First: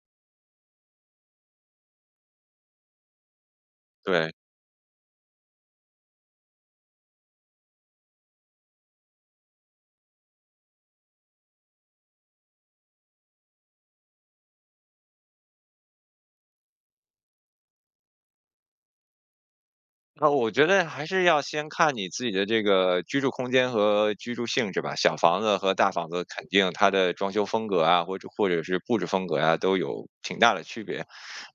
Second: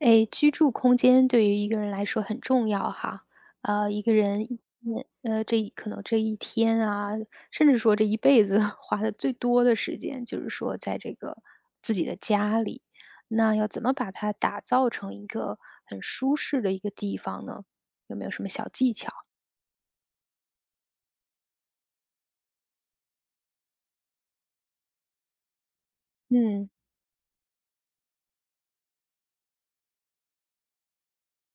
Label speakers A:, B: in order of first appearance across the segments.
A: 诶，居住空间对于一个人来说很重要哈。一个
B: 对，
A: 人一天可能这一天啊，甚至说这一辈子 花的最多的时间，就是说在这个自己的家里。那要怎么把它打造成一个很舒适的一个地方呢？有没有什么小技巧？
B: 那我觉得还是要先看你自己的这个居住空间和居住性质吧。小房子和大房子肯
A: 嗯，
B: 定它的装修风格啊，或者是布置风格啊，都有挺大的区别。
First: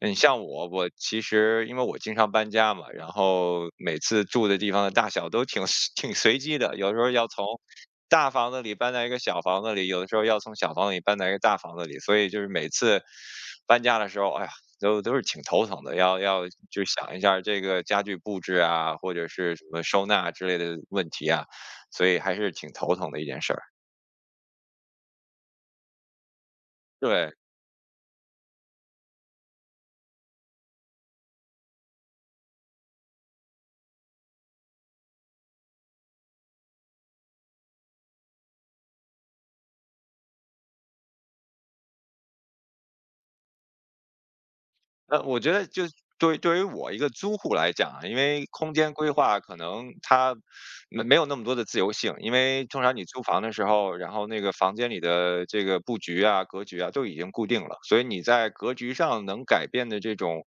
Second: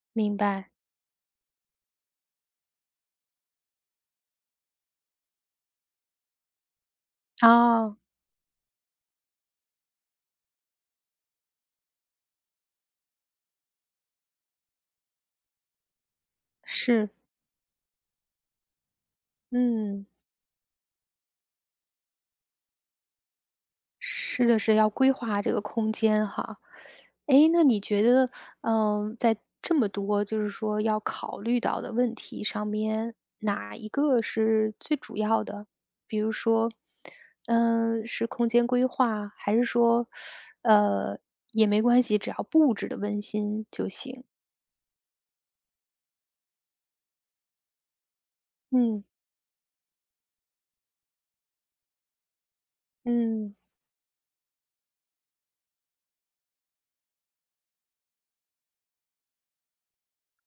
B: 嗯，
A: 明
B: 像我，
A: 白。
B: 我其实因为我经常搬家嘛，然后每次住的地方的大小都挺 挺随机的，有时候要从
A: 哦，
B: 大房子里搬到一个小房子里，有的时候要从小房子里搬到一个大房子里，所以就是每次搬家的时候，哎呀都是挺头疼的，要就
A: 是，
B: 想一下儿这个家具布置啊，或者是什么收
A: 嗯，
B: 纳之类的问题啊，所以还是挺头疼的一件事儿。
A: 是的是要规划这个空间哈。
B: 对。
A: 诶，那你觉得，嗯，在这么多就是说要考虑到的问题上面，哪一个是最主要的？比如说，嗯，是空间规划，还是说，呃，也没关系，只要布置的温馨就行。
B: 我觉得就是对于我一个租户来讲啊，因为空间
A: 嗯
B: 规划可能它没有那么多的自由性，因为通常你租房
A: 嗯。
B: 的时
A: 嗯
B: 候，然后那个房间里的这个布局啊、格局啊都已经固定了，所以你在格局上能改变的这种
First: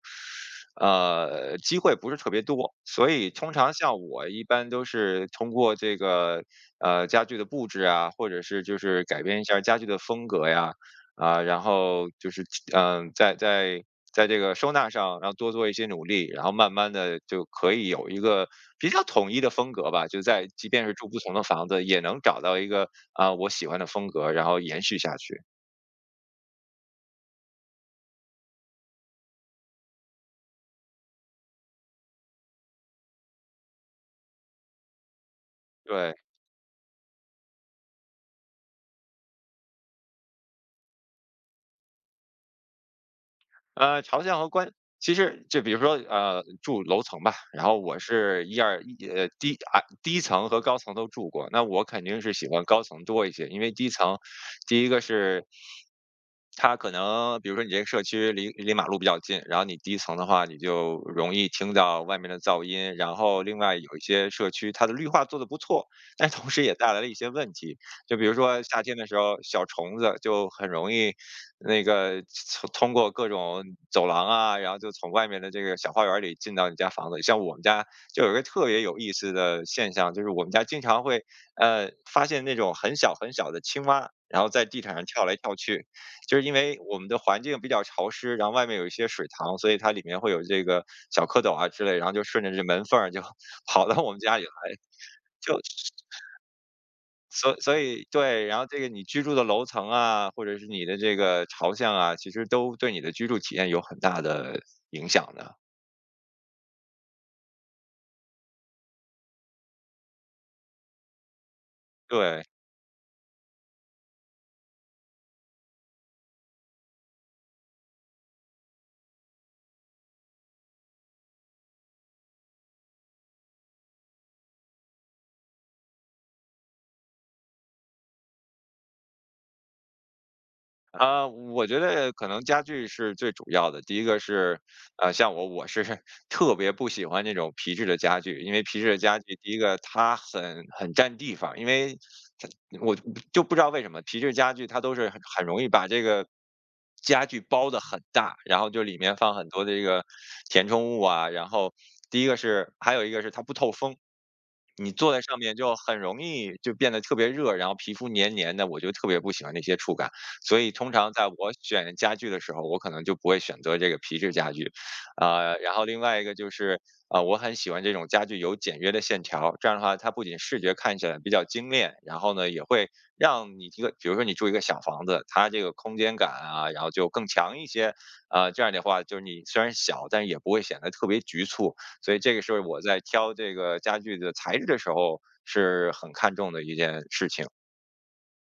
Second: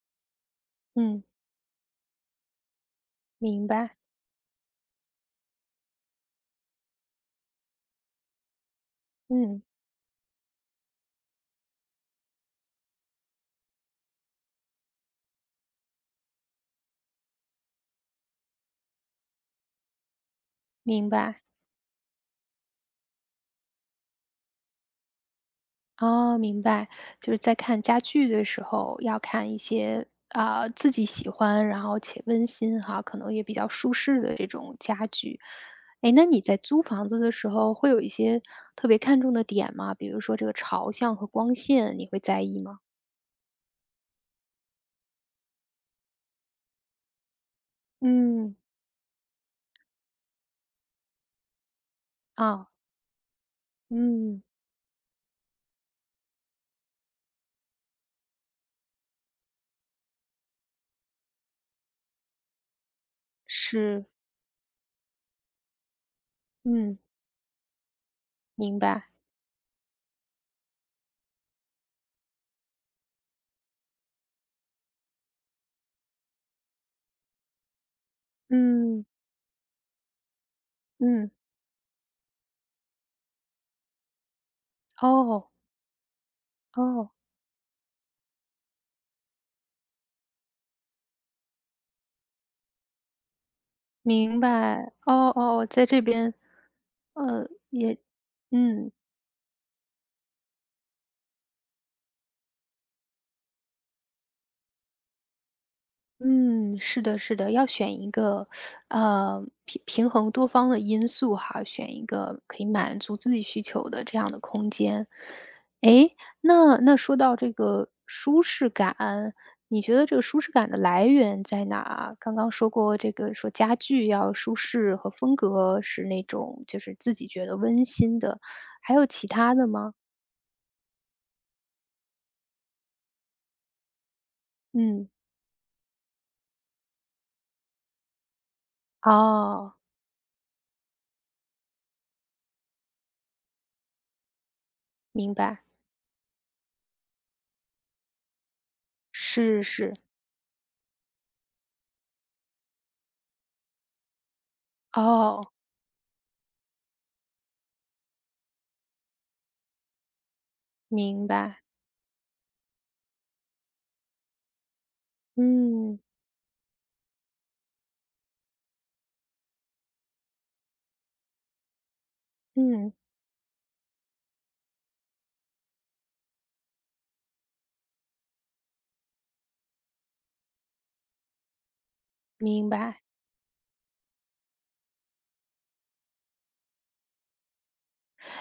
A: 嗯
B: 机会不是特别多，所以通
A: 明
B: 常
A: 白，
B: 像我一般都是通过这个家具的布置啊，或者是就是改变一下
A: 嗯，
B: 家具的风格呀。啊，然后就是，嗯、在这个收纳上，然后多做一些努力，然后慢慢的就可以有一个比较统一的风格吧。就在即便是
A: 明
B: 住不同的
A: 白。
B: 房子，也能找到一个啊、我喜欢的风格，然后延续下去。
A: 哦，明白，就是在看家具的时候，要看一些啊、自己喜欢，然后且温馨哈，可能也比较舒适的这种家具。哎，
B: 对，
A: 那你在租房子的时候，会有一些特别看重的点吗？比如说这个朝向和光线，你会在意吗？
B: 朝向和观，其实就比如说，住楼层吧，然后我是
A: 嗯
B: 一二一，低啊低层和高层都住过，那我肯定是喜欢
A: 啊，
B: 高层多一些，因为低层，
A: 嗯，
B: 第一个是它可能，比如说你这个社区离马路比较近，然后你低层的话，你就容易听到外面的噪音。然后另外有一
A: 是，
B: 些社区，它的绿化做的不错，但同时也带
A: 嗯，
B: 来了一些问题，就比如说
A: 明
B: 夏天的
A: 白，
B: 时候，小虫子就很容易那个从通过各种走廊啊，然后就从外面的这个小花园里进到你家房子里。像我们家就有一个特别有
A: 嗯
B: 意思的现象，就是我们家经常会
A: 嗯，
B: 发现那种很小很小的青蛙，然后在地毯上跳来
A: 哦
B: 跳去，就是因为我们
A: 哦，
B: 的环境比较潮湿，然后外面有一些水塘，所以它里面会有这个小蝌蚪啊之类，然后就顺着这门缝儿就 跑到我们家
A: 明
B: 里来，
A: 白，哦
B: 就
A: 哦，在这边，
B: 所所
A: 也，
B: 以对，然后这个
A: 嗯。
B: 你居住的楼层啊，或者是你的这个朝向啊，其实都对你的居住体验有很大的影响的，
A: 嗯，是的，是的，要选一个，平衡多方的因素哈，选一个
B: 对。
A: 可以满足自己需求的这样的空间。诶，那那说到这个舒适感，你觉得这个舒适感的来源在哪啊刚刚说过这个说家具要舒适和风格是那种就是自己觉得温馨的，还有其他的吗？
B: 啊，我觉得可能家具是最主要的。第一个是，
A: 嗯，
B: 呃，像我，我是 特别不喜欢那种皮质的家具，因为皮质的家具，第一
A: 哦，
B: 个它很占地方，因为它我就不知道为什么皮质家具它都是很
A: 明
B: 很容
A: 白，
B: 易把这个家具包的很大，然后就里面放很
A: 是
B: 多的这
A: 是，
B: 个填充物啊，然后第一个是，还有一个是它不透风，你坐在上
A: 哦，
B: 面就很容易就变得特别热，然后皮肤黏黏的，我就特别不喜欢那些触感。所以通常在
A: 明
B: 我
A: 白，
B: 选家具的时候，我可能就不会选择这个皮质家具，啊、然后
A: 嗯。
B: 另外一个就是，啊，我很喜欢这种家具有简约的线条，这样的话，它不仅视觉看起来比较精炼，然后呢，也会
A: 嗯，
B: 让你一个，比如说你住一个小房子，它这个空间感啊，然后就更强一些，啊、这样的话，就是你虽然小，但是也不会显得特别局促，所以这个是
A: 明
B: 我在
A: 白。
B: 挑这个家具的材质的时候是很看重的一件事情，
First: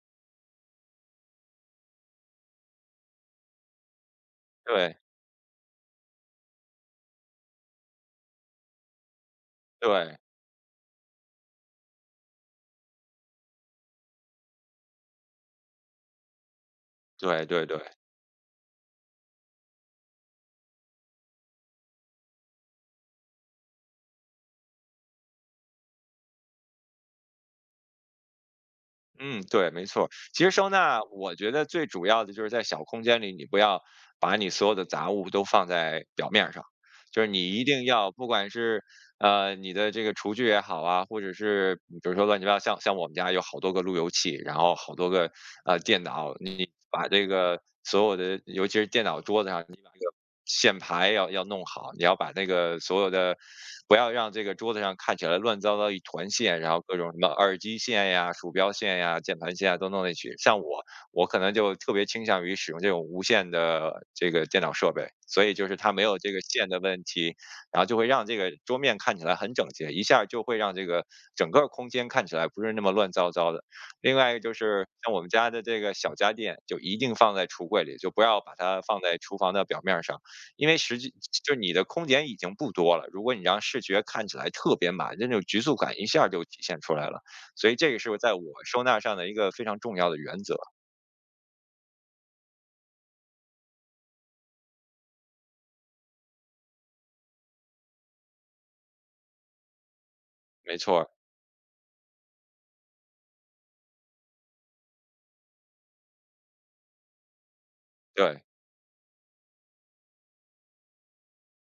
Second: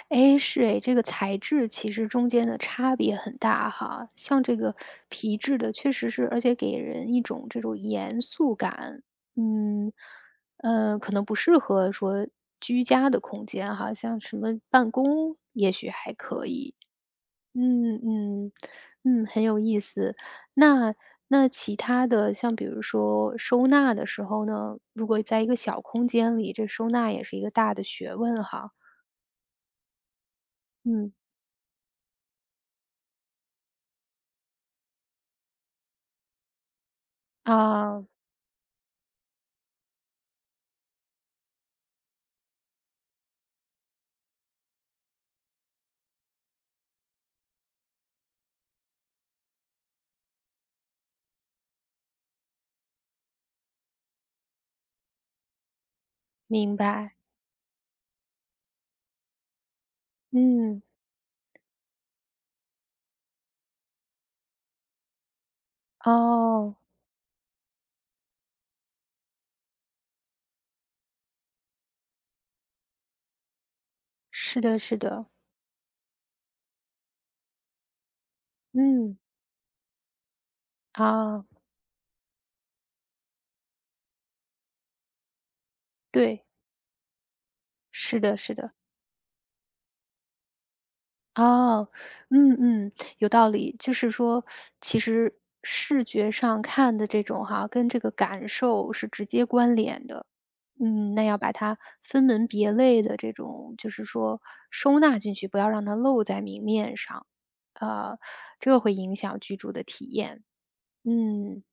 A: 哎，是哎，这个材质其实中间的差别很大哈。像这个
B: 对
A: 皮质的，确实是，而且给人一种这种严肃感。嗯，
B: 对
A: 可能不适合说居家的空间哈，像什么办公，也许还可以。
B: 对对对。
A: 嗯嗯嗯，很有意思。那那其他的，像比如说收纳的时候呢，如果在一个小空间里，这收纳也是一个大的学问哈。
B: 嗯，对，没错。其实收纳，
A: 嗯，
B: 我觉得最主要的就是在小空间里，你不要把你所有的杂物都放在表面儿上，就是你一定
A: 啊，
B: 要，不管是你的这个厨具也好啊，或者是比如说乱七八糟，像我们家有好多个路由器，然后好多个电脑，你把这个所有的，尤其是电脑桌子上，你把这个线牌要弄好，你要把那个所有的，不要让这个桌子上看起来乱糟糟一团线，然
A: 明
B: 后各种
A: 白，
B: 什么耳机线呀、鼠标线呀、键盘线啊都弄进去。像
A: 嗯，
B: 我，我可能就特别倾向于使用这种无线的这个电脑设备，所以就是它没有这个线
A: 哦，
B: 的问题，然后就会让这个桌面看起来很整洁，一下就会让这个整个空间看起来不是那么乱糟糟的。另外一个就
A: 是的，
B: 是
A: 是
B: 像我
A: 的，
B: 们家的这个小家电，就一定放在橱柜里，就不要把它放在
A: 嗯，
B: 厨房的表面上。因为实际
A: 啊，
B: 就是你的空间已经不多了，如果你让视觉看起来特别满，那种局促感一下就
A: 对，
B: 体现出来了。所以这个是我
A: 是
B: 在
A: 的，
B: 我
A: 是的，
B: 收纳上的一个非常重要的原则，
A: 哦，嗯嗯，有道理。就是说，其实视觉上看的这种哈，跟这个感受是直接关联的。
B: 没错儿，
A: 嗯，那要把它分门别类的这种，就是说收纳进去，不要让它露在明面上，呃，
B: 对。
A: 这个会影响居住的体验。嗯，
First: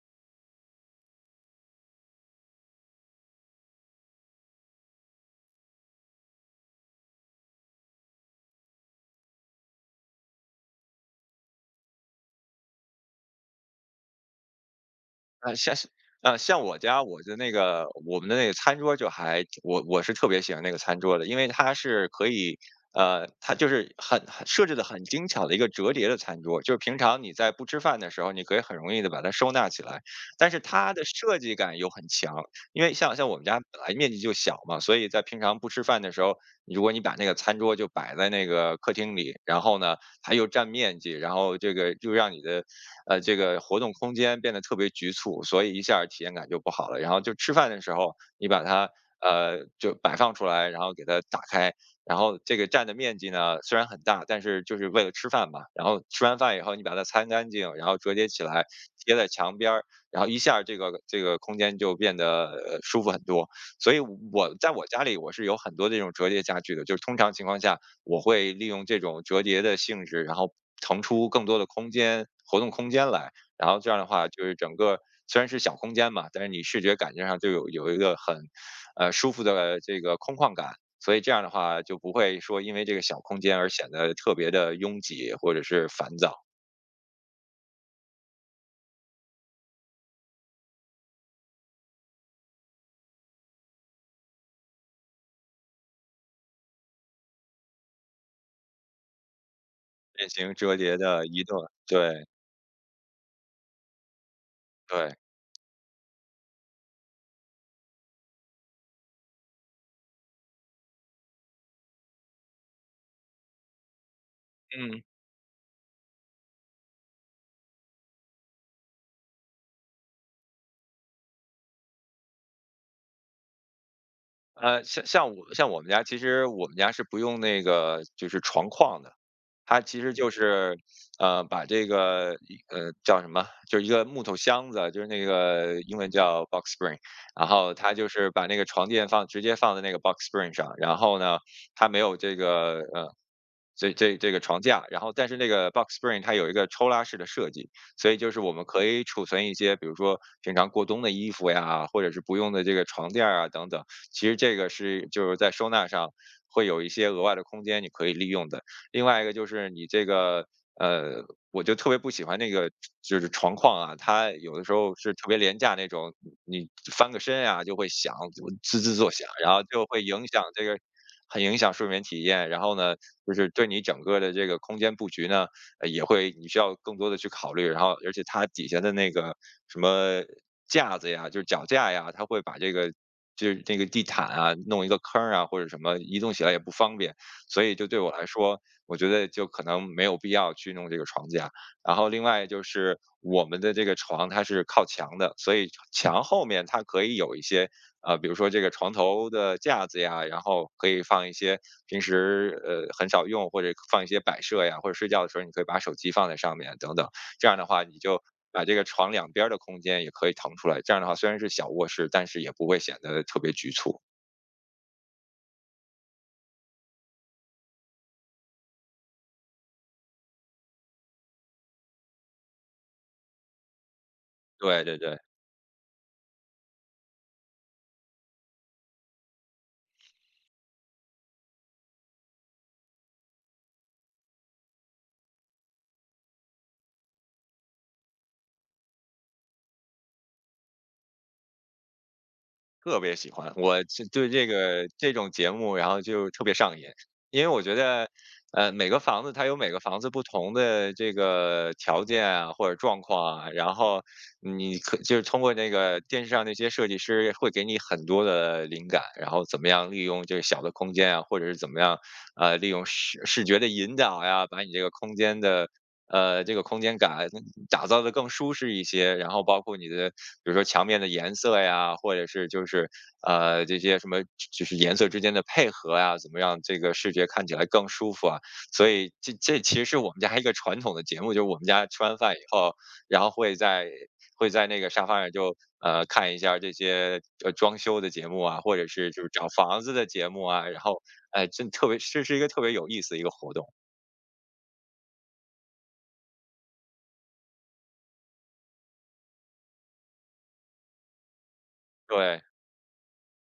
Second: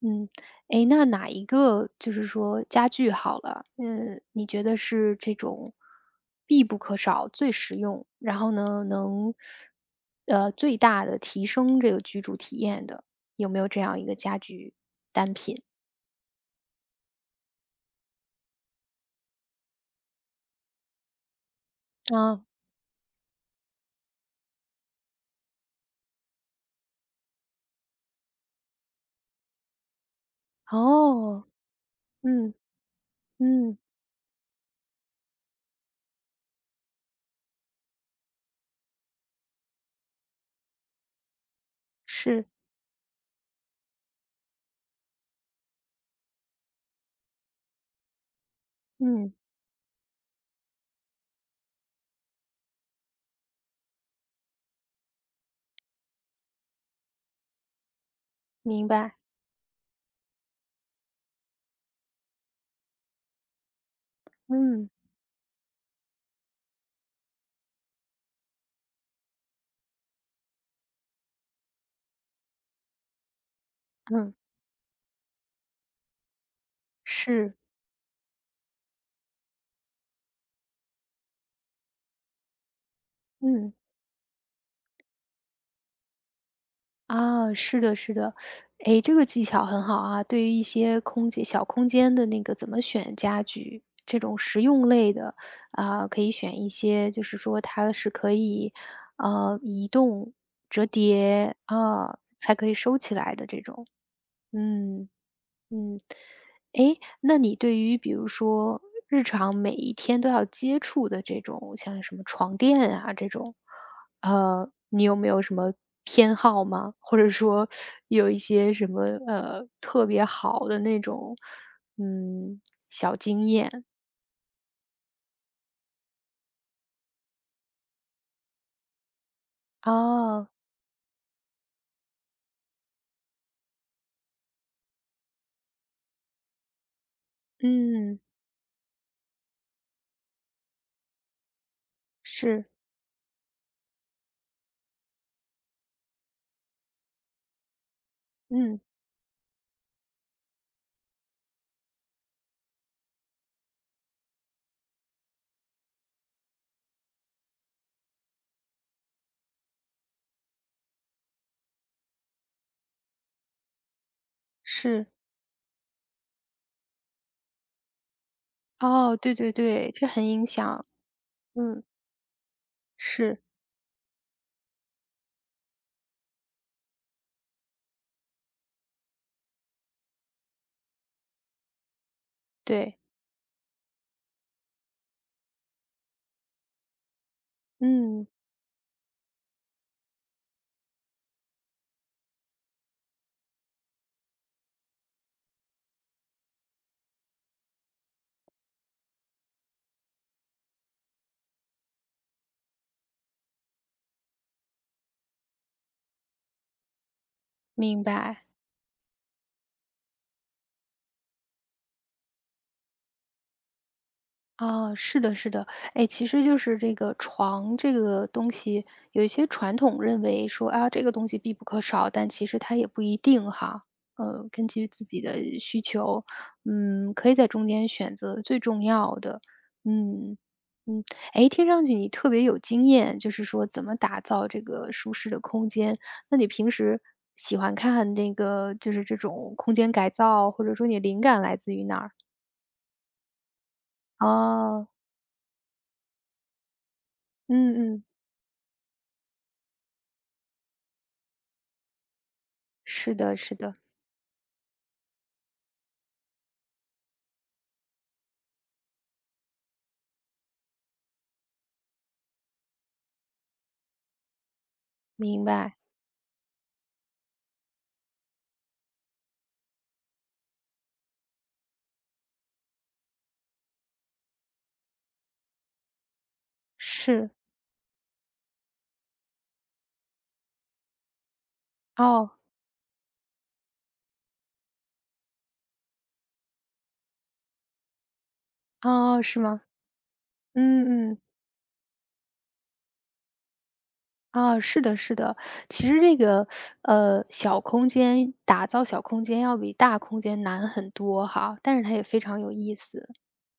A: 嗯，诶，那哪一个就是说家具好了，嗯，你觉得是这种必不可少、最实用，然后呢，能最大的提升这个居住体验的，有没有这样一个家具单品？
B: 像是像我家我的那个我们的那个餐桌就还我是特别喜欢那个餐桌的，因为它是可
A: 啊，
B: 以，呃，它就是很设置的很精巧的一个折叠的餐桌，就是平常你在不吃饭的时候，你可以很容易的把它收纳起来，但是它的设
A: 哦，
B: 计感又很强，
A: 嗯
B: 因为像我们家
A: 嗯，
B: 本来面积就小嘛，所以在平常不吃饭的时候，如果你把那个餐桌就摆在那个客厅里，然后呢，它又占面积，然后这个又让你
A: 是，
B: 的这个活动空间变得特别局促，所以一下儿体验感就不好了。然后就吃饭的时候，你把它
A: 嗯，
B: 就摆放出来，然后给它打开，然后这个占的面积呢虽然很大，但是就是为了吃饭嘛。然后吃完饭以后，你把它擦干净，然后折叠起来
A: 明
B: 贴
A: 白，
B: 在墙边儿，然后一下儿这个空间就变得舒服很多。所以我在我
A: 嗯
B: 家里我是有很多这种折叠家具的，就是通常情况下我会利用这种折叠的性质，然后腾出更多的空间活动空间来。然后这样的话，
A: 嗯，
B: 就是整个虽然是小空间嘛，但是你视觉感觉上就
A: 是，
B: 有一个很舒服的这个空旷感。所以这样的话，就不会说因为这个小空间而
A: 嗯。
B: 显得特别的拥挤或者是烦躁。
A: 啊，是的，是的，诶，这个技巧很好啊。对于一些空间小空间的那个怎么选家具，这种实用类的，啊，可以选一些，就是说它是可以，移
B: 变
A: 动、
B: 形折
A: 折
B: 叠的移动，
A: 叠，啊，
B: 对
A: 才可以收起来的这种，嗯。
B: 对，
A: 嗯，诶，那你对于比如说日常每一天都要接触的这种，像什么床垫啊这种，
B: 嗯，
A: 你有没有什么偏好吗？或者说有一些什么特别好的那种，嗯，小经验？
B: 像我们家，其实我们家是不用那个就是床框的，它其实就
A: 哦，
B: 是，把这个叫什么，就是一个木头箱子，就是那个英文叫 box spring，然后它就
A: 嗯，
B: 是把那个床垫直接放在那个 box spring 上，然后呢，它没有这
A: 是，
B: 个这个床架，然后但是那个 box spring 它有一个抽拉式的设计，所以就是我们
A: 嗯，
B: 可以储存一些，比如说平常过冬的衣服呀，或者是不用的这个床垫儿啊等等，其实这个就是在收纳上会有一些额外的空间，你可以利用的。另外一个就是你这个呃，我就特别不喜欢那个就是床框啊，它有的时候
A: 是，
B: 是特别廉价那种，你翻个身啊就会响，就滋滋作
A: 哦，
B: 响，
A: 对
B: 然
A: 对
B: 后就
A: 对，
B: 会
A: 这很
B: 影响
A: 影
B: 这个。
A: 响，
B: 很影响
A: 嗯，
B: 睡眠体验，然后呢，就
A: 是，
B: 是对你整个的这个空间布局呢，也会你需要更多的去考虑，然后而且它底下的那个什么架子呀，就是脚架呀，它会把这个
A: 对，
B: 就是那个地毯啊弄一个坑儿啊或者什么，移动起来也不方便，所以就对我来
A: 嗯，
B: 说，我觉得就可能没有必要去弄这个床架。然后另外就是我们的这个床它是靠墙的，所以墙后面它可以有一些比如说这个床头的架子呀，然后可以放一些平时很少用或者放一些摆设呀，或者睡觉的时候你可以把手机放在上面等等。这样的话，你
A: 明
B: 就
A: 白。
B: 把这个床两边儿的空间也可以腾出来。这样的话，虽然是小卧室，但是也不会显得特别局促。
A: 哦，是的，是的，哎，其实就是这个床这个东西，有一些传统认为说啊，这个东西必不可少，但其实它也不一定哈。根
B: 对
A: 据
B: 对
A: 自
B: 对。
A: 己的需求，嗯，可以在中间选择最重要的。嗯嗯，哎，听上去你特别有经验，就是说怎么打造这个舒适的空间。那你平时喜欢看那个，就是这种空间改造，或者说你灵感来自于哪儿？
B: 特别喜欢，我是对这
A: 哦，
B: 个这种节目，然后就特别上瘾。因为我觉
A: 嗯嗯。
B: 得，每个房子它有每个房子不同的这个条件啊，或者状
A: 是的
B: 况啊，
A: 是的，
B: 然后就是通过那个电视上那些设计师会给你很多的灵感，然后怎么样利用这个小的空间啊，或者是怎么样，利用视觉的引导呀，把你这个空间
A: 明
B: 的
A: 白，
B: 这个空间感打造的更舒适一些，然后包括你的，比如说墙面的颜色呀，或者是就是这些什么，就是颜色之间的配合呀，怎么让这个视觉
A: 是，
B: 看起来更舒服啊？所以这这其实是我们家一个传统的节目，就是我们家吃完
A: 哦，
B: 饭以后，然后会在那个沙发上就看一下这些装修的节目啊，或者是
A: 哦，
B: 就是
A: 是
B: 找
A: 吗？
B: 房子的节目啊，然后
A: 嗯嗯，
B: 哎，真特别这是一个特别有意思的一个活动，
A: 哦，是的是的。其实这个，小空间打造小空间要比大空间难很多哈，但是它也非常
B: 对。
A: 有意思。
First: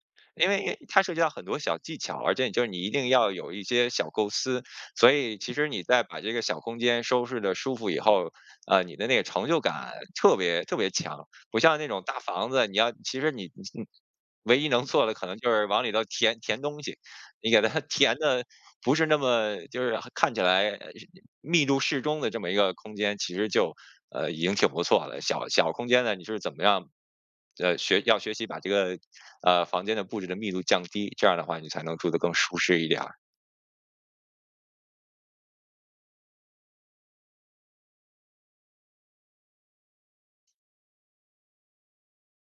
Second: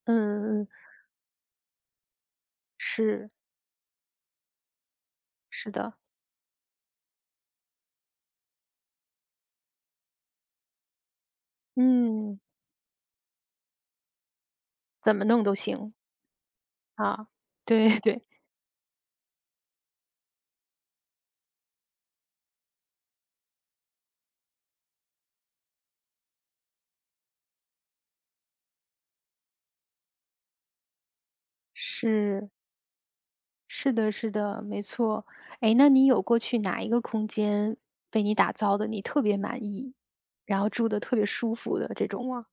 A: 嗯
B: 因
A: 嗯嗯，
B: 为它涉及到很多小技巧，而且就是你一定
A: 是，
B: 要有一些小构思，所以其实
A: 是
B: 你
A: 的，
B: 在把这个小空间收拾的舒服以后，你的那个成就感特别特别强，不像那种大
A: 嗯，
B: 房子，其实你唯一能做的
A: 怎么
B: 可能
A: 弄
B: 就
A: 都
B: 是往里
A: 行，
B: 头填填东西，
A: 啊，
B: 你给它
A: 对
B: 填
A: 对，
B: 的不是那么就是看起来密度适中的这么一个空间，其实就已经挺不错了。小空间呢，你是怎么样学习把这个，房间的布置的密度降低，这样的话你才能住得更
A: 是。
B: 舒适一点儿。
A: 是的，是的，没错。哎，那你有过去哪一个空间被你打造的，你特别满意，然后住的特别舒服的这种吗？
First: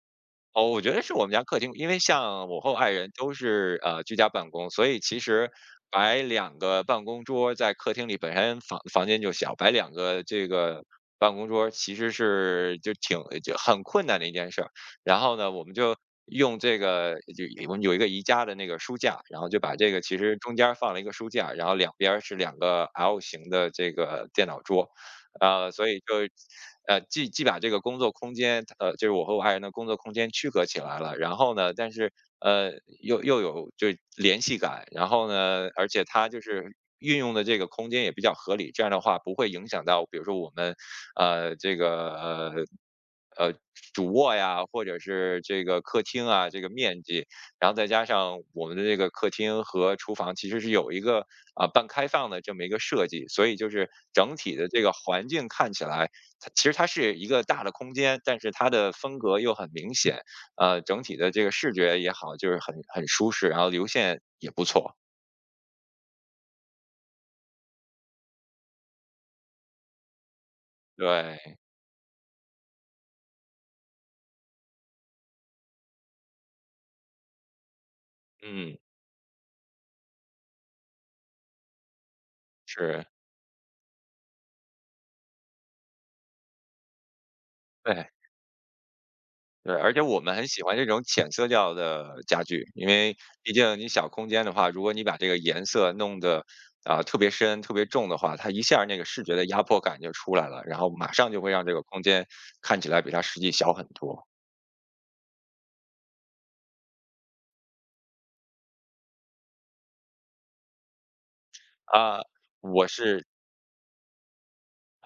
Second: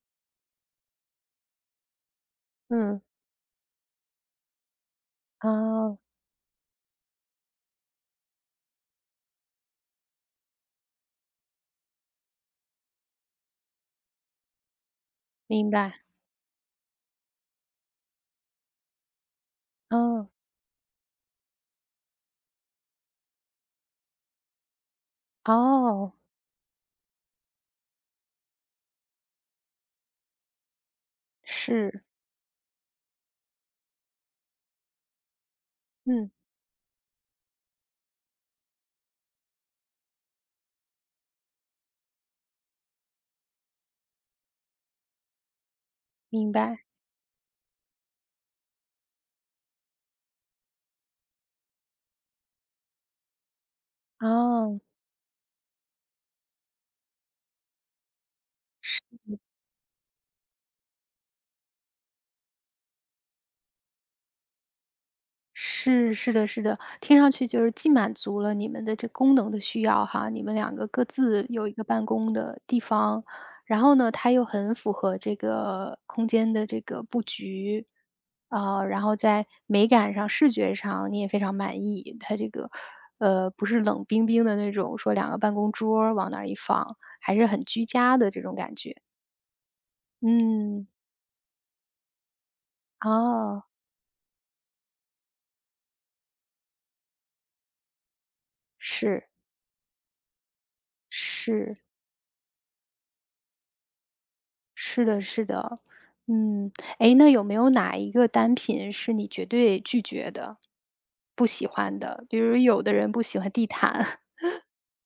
B: 哦，我觉得是我们家客厅，因为像我和我爱
A: 嗯，
B: 人都是居家办公，所以其实
A: 哦，
B: 摆两个办公桌在客厅里，本身房间就小，摆两个这个办公桌其实就很困难的一件事儿。然后呢，我
A: 明
B: 们就
A: 白。
B: 用这个就我们有一个宜家的那个书架，然后就把这个其
A: 嗯，
B: 实中间儿放了一个书架，然后两边儿是两个 L 型的这个电脑桌，所以
A: 哦，
B: 就，既把这个工作空间，就是我和我爱人的工作空间区隔起来了，然后呢，但
A: 是，
B: 是，呃，又有联系感，然后呢，而且它
A: 嗯，
B: 就是运用的这个空间也比较合理，这样的话不会影响到，比如说我们，呃，这个，呃，呃，主卧呀，或者是这个客厅啊，
A: 明
B: 这个
A: 白。
B: 面积，然后再加上我们的这个客厅和厨房其实是有一个啊、半开放的这么一个设计，所以就是整体的
A: 哦，
B: 这个环境看起来，它其实它是一个大的空间，但是它的
A: 是。
B: 风格又很明显，整体的这个视觉也好，就是很舒适，然后流线也不错。
A: 是，是的，是的，听上去就是既满足了你们的这功能的需要哈，你们两个各
B: 对，
A: 自有一个办公的地方，然后呢，它又很符合这个空间的这个布局，
B: 嗯，
A: 然后在美感上、视觉上你也非常满意，它这个
B: 是，
A: 不是冷冰冰的那种，说两个办公桌儿往那儿一放，还是很居
B: 对。
A: 家的这种感觉。
B: 对，而且我们很喜欢这
A: 嗯，
B: 种浅色调的家具，因为毕
A: 哦，
B: 竟你小空间的话，如果你把这个颜色弄得啊、特别深、特别重的话，它一下儿那个视
A: 是
B: 觉的压迫感就出来了，然后马上就会让这
A: 是。
B: 个空间看起来比它实际小很多。
A: 是的，是的。嗯，哎，那有没有哪一个单品是你绝对拒绝的、不喜欢
B: 啊、
A: 的？比如有
B: 我
A: 的人不
B: 是
A: 喜欢地毯，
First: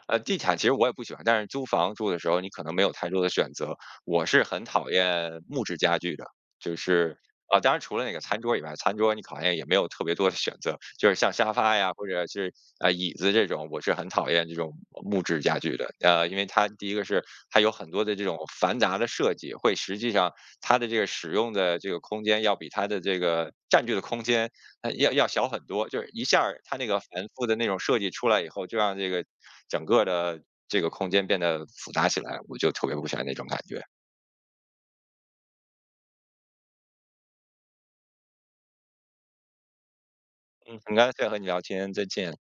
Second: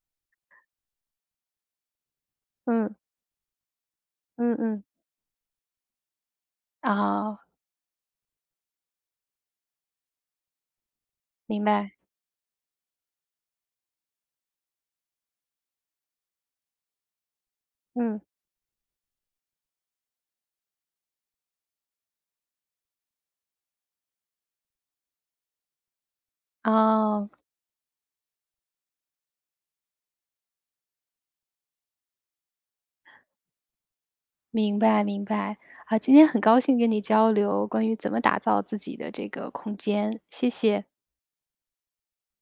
B: 地毯其实我也不喜欢，但是租房住的时候，你可 能没有
A: 嗯，
B: 太多的选择。我是
A: 嗯
B: 很
A: 嗯，
B: 讨厌木质家具的，就是
A: 啊，
B: 啊、当然除了那个餐桌以外，餐桌你好像也没有特别多的选择，就是像沙
A: 明
B: 发呀，
A: 白，
B: 或者是椅子这种，我是很讨厌这种木质家具的。因为它第一个是它有很多的
A: 嗯，
B: 这种繁杂的设计，会实际上它的这个使用的这个空间要比它的这个占据的空间要小很多，就是一下儿它那个繁
A: 哦，
B: 复的那种设计出来以后，就让这个整个的这个空间变得复杂起来，我就特别不喜欢那种感觉。
A: 明白明白。啊，今天很高兴跟你交流关于怎么打造自己的这个空间，谢
B: 嗯，
A: 谢。
B: 很高兴和你聊天，再见。